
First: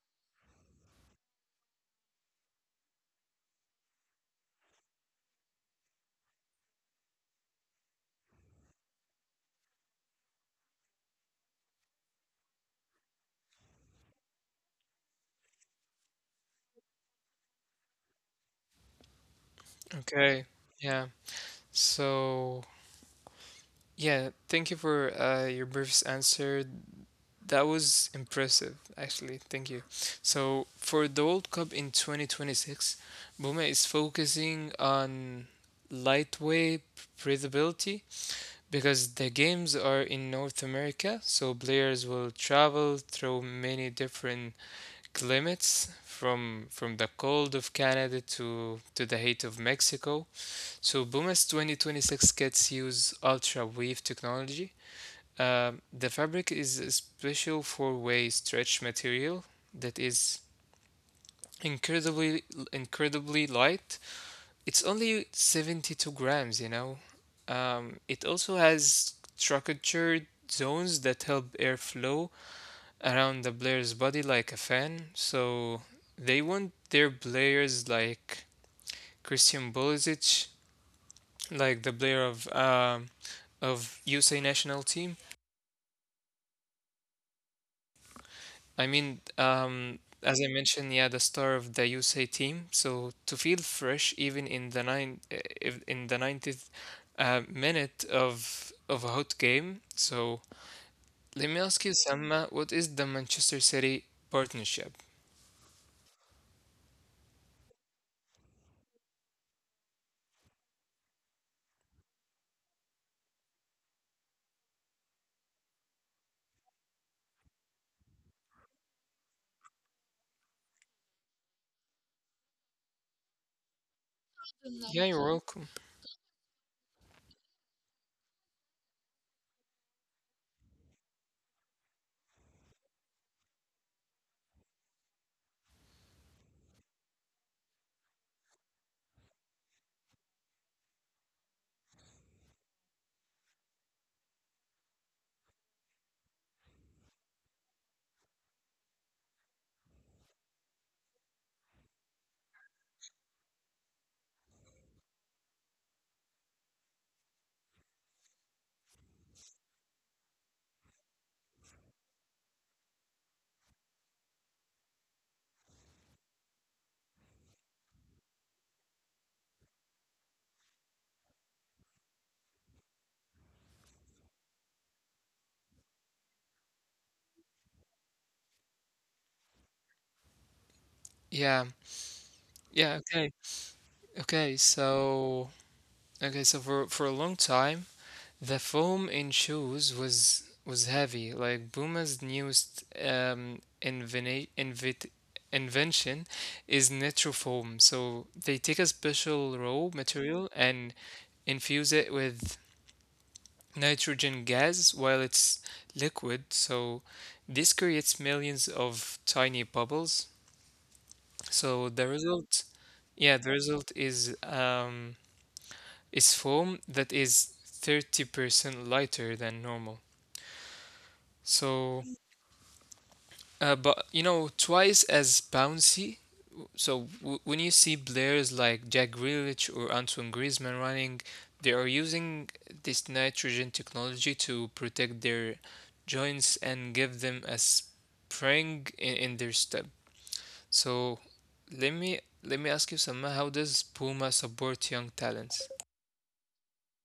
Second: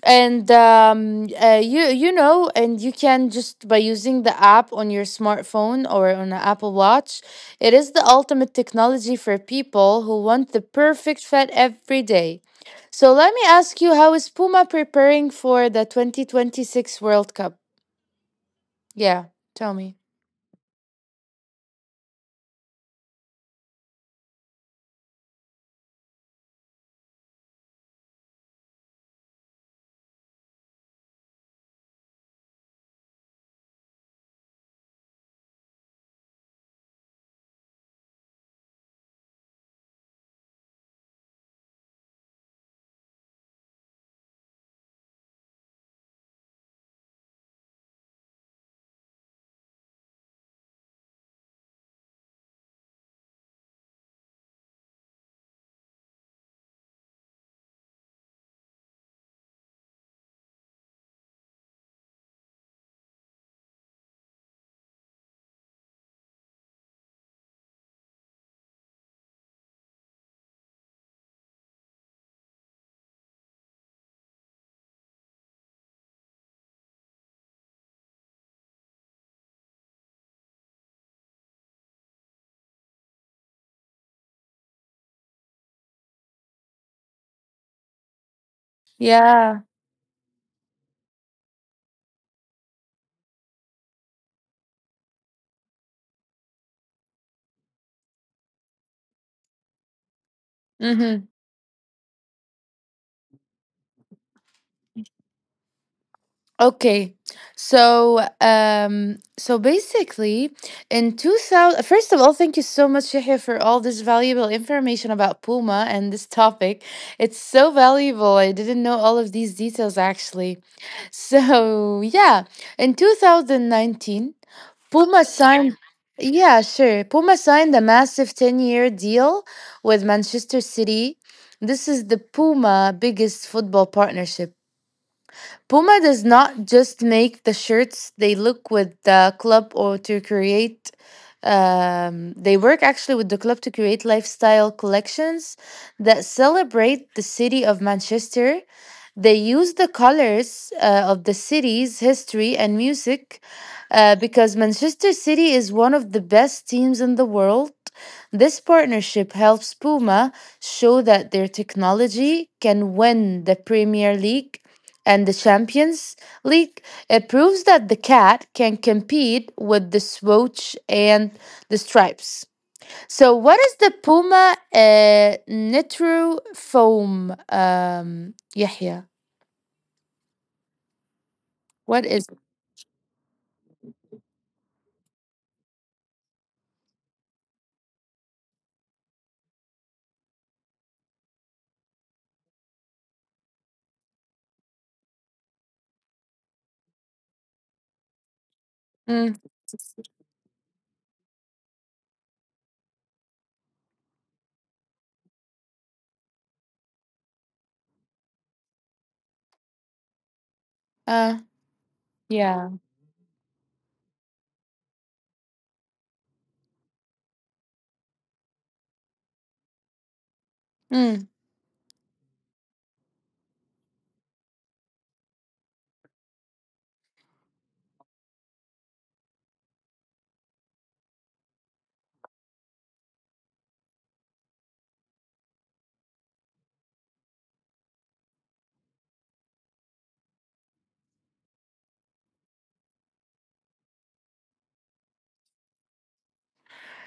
and and you can just by using the app on your smartphone or on an Apple Watch. It is the ultimate technology for people who want the perfect fit every day. So let me ask you, how is Puma preparing for the 2026 World Cup? Yeah, tell me.
Okay. Yeah. So, yeah, thank you for your brief answer. That was impressive, actually. Thank you. So, for the World Cup in 2026, Puma is focusing on lightweight breathability because the games are in North America, so players will travel through many different climates from the cold of Canada to the heat of Mexico. So Buma's 2026 kits use ultra weave technology. The fabric is a special four-way stretch material that is incredibly incredibly light, it's only 72 grams, you know. It also has structured zones that help air flow around the player's body like a fan. So they want their players like Christian Pulisic, like the player of USA national team, I mean,
Yeah.
as I mentioned, yeah, the star of the USA team. So to feel fresh, even in the if in the ninetieth minute of a hot game. So
Mm-hmm.
let me ask you, Selma, what is the Manchester City partnership?
Okay. So basically, in 2000, first of all, thank you so much, Shahia, for all this valuable information about Puma and this topic. It's so valuable. I didn't know all of these details actually. So, yeah, in 2019,
Yeah, you're
Puma
welcome.
signed, yeah, sure. Puma signed a massive 10-year deal with Manchester City. This is the Puma biggest football partnership. Puma does not just make the shirts, they look with the club or to create. They work actually with the club to create lifestyle collections that celebrate the city of Manchester. They use the colors of the city's history and music because Manchester City is one of the best teams in the world. This partnership helps Puma show that their technology can win the Premier League and the Champions League. It proves that the cat can compete with the swoosh and the stripes. So, what is the Puma Nitro Foam, Yahya?
Yeah,
What is
yeah. Okay, okay. So okay, so for a long time. The foam in shoes was heavy, like Puma's newest invention is nitrofoam. So they take a
Mm,
special raw material and infuse it with nitrogen gas while it's liquid. So this creates millions of tiny bubbles.
uh,
So
yeah.
the result is foam that is 30% lighter than normal.
Mm.
So, but you know, twice as bouncy. So when you see players like Jack Grealish or Antoine Griezmann running, they are using this nitrogen technology to protect their joints and give them a spring in their step. So let me ask you, Salma, how does Puma support young talents?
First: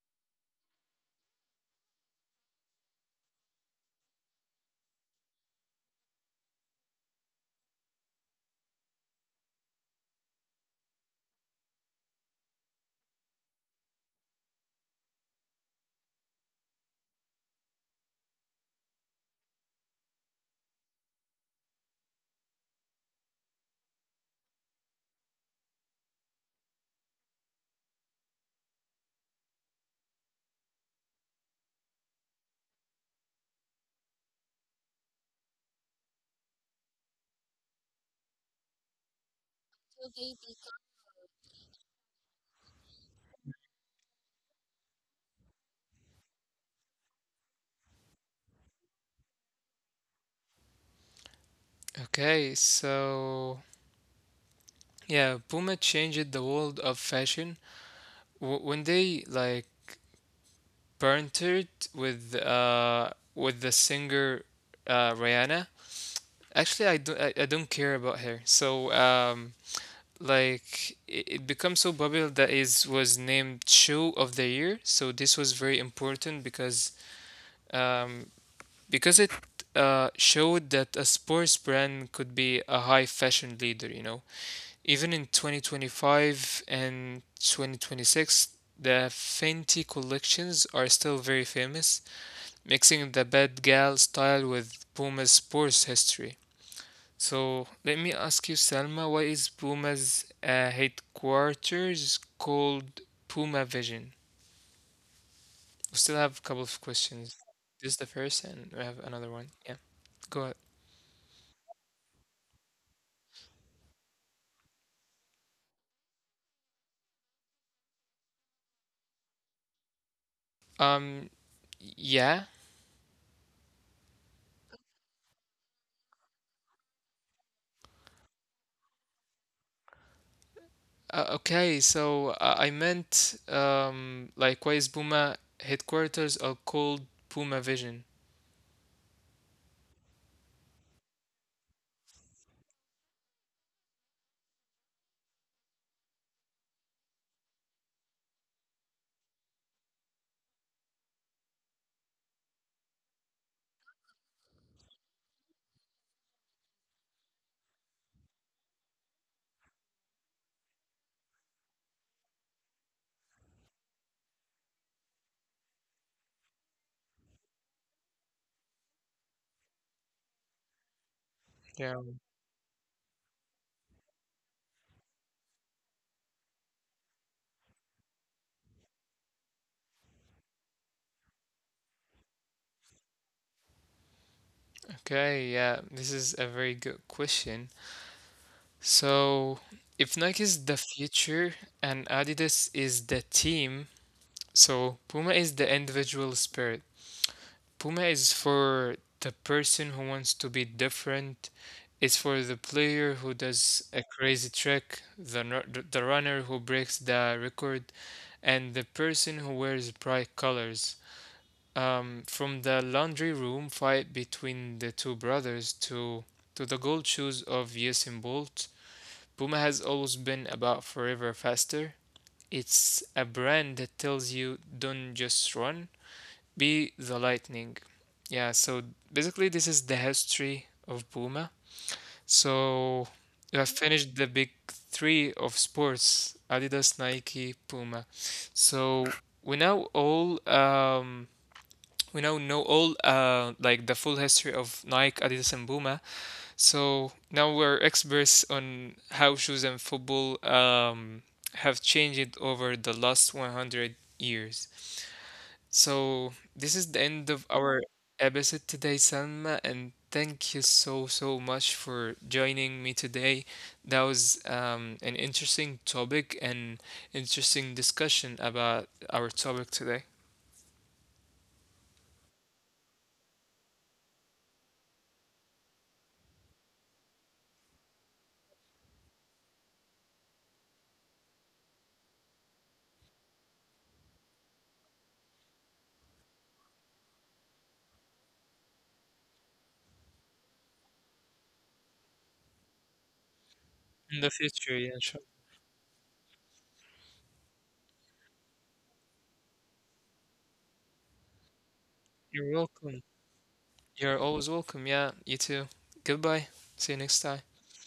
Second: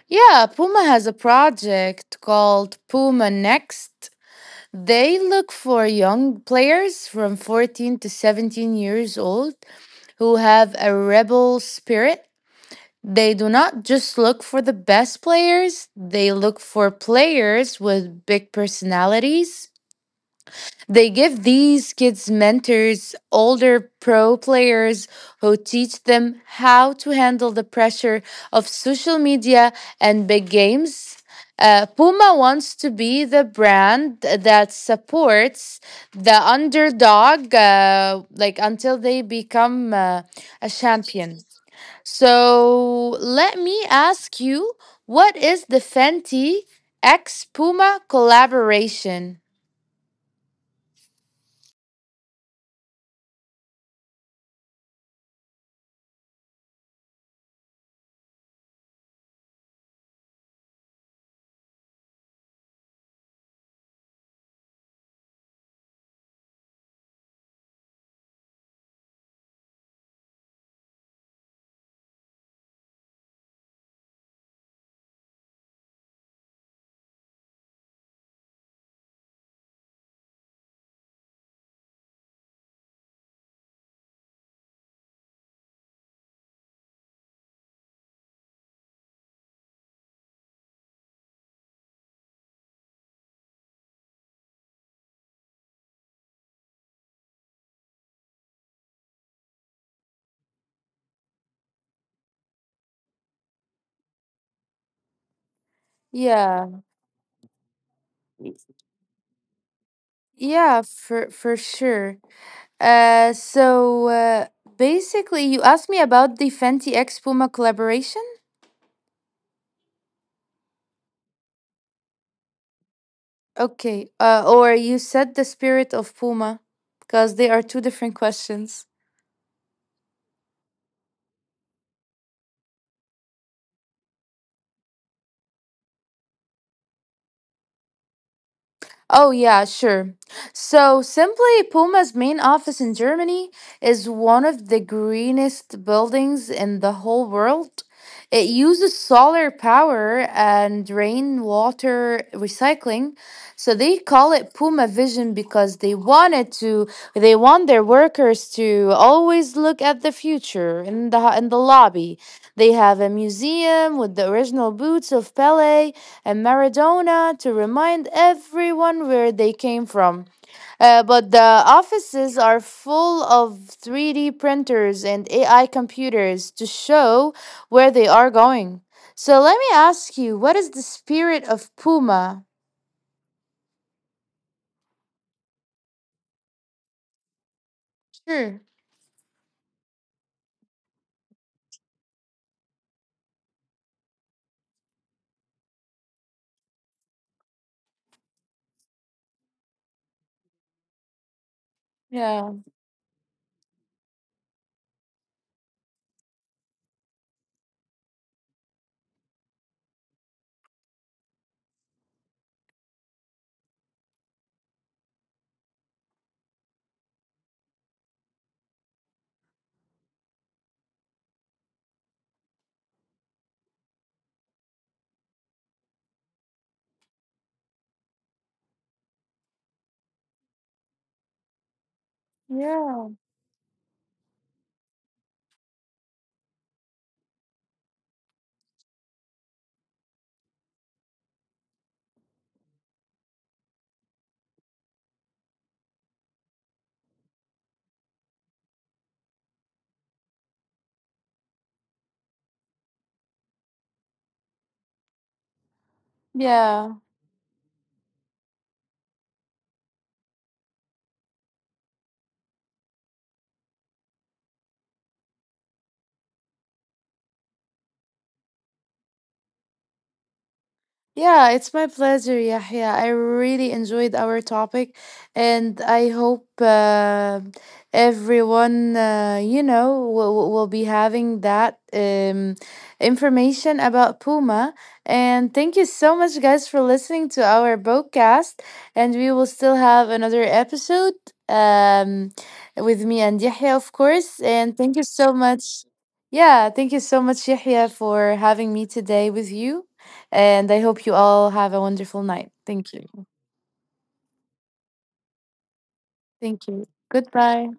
Yeah, Puma has a project called Puma Next. They look for young players from 14 to 17 years old who have a rebel spirit. They do not just look for the best players, they look for players with big personalities. They give these kids mentors, older pro players who teach them how to handle the pressure of social media and big games. Puma wants to be the brand that supports the underdog, like until they become a champion. So let me ask you, what is the Fenty X Puma collaboration?
Okay, so yeah, Puma changed the world of fashion when they like Parenthood with the singer Rihanna. Actually, I don't care about her. So like it becomes so popular that is was named show of the year. So this was very important because um it showed that a sports brand could be a high fashion leader, you know. Even in 2025 and 2026, the Fenty collections are still very famous mixing the bad gal style with Puma's sports history. So let me ask you, Selma, why is Puma's headquarters called Puma Vision? We still have a couple
Yeah.
of questions. This is the first, and we have another one. Yeah, go ahead.
Yeah, for sure. Uh, so uh, Basically, you asked me about the Fenty X Puma collaboration.
Um, yeah.
Okay. Or you said the spirit of Puma, because they are two different questions.
Okay, so I meant like why is Puma headquarters are called Puma Vision?
Oh, yeah, sure. Simply, Puma's main office in Germany is one of the greenest buildings in the whole world. It uses solar power and rainwater recycling. So they call it Puma Vision because they want their workers to always look at the future in the lobby. They have a museum with the original boots of Pele and Maradona to remind everyone where they came from. But the
Yeah.
offices are full of 3D printers and AI computers to show where they are going. So let me ask you, what is the spirit of Puma?
Okay, yeah, this is a very good question.
Sure.
So, if Nike is the future and Adidas is the team, so Puma is the individual spirit. Puma is for the person who wants to be different. It's for the
Yeah.
player who does a crazy trick, the the runner who breaks the record, and the person who wears bright colors. From the laundry room fight between the two brothers to the gold shoes of Usain Bolt Puma has always been about forever faster. It's a brand that tells you don't just run, be the lightning. Yeah, so basically, this is the history of Puma. So
Yeah.
you have finished the big three of sports Adidas, Nike, Puma. So we now all um, we now know all like the full history of Nike, Adidas, and Puma. So now we're experts on how shoes and football have changed over the last 100 years. So this is the
Yeah.
end of our episode today, Salma, and thank you so so much for joining me today. That was an interesting topic and interesting discussion about our topic today.
Yeah, it's my pleasure, Yahya. I really enjoyed our topic, and I hope everyone will be having that information about Puma. And thank you so much, guys, for listening to our podcast. And we will still have another episode um, with me and Yahya, of
In the
course.
future,
And
yeah,
thank you
sure.
so much. Yeah, thank you so much, Yahya, for having me today with you. And I hope you all have a wonderful
You're
night. Thank
welcome.
you.
You're always welcome. Yeah, you too. Goodbye.
Thank you.
See you next time.
Goodbye.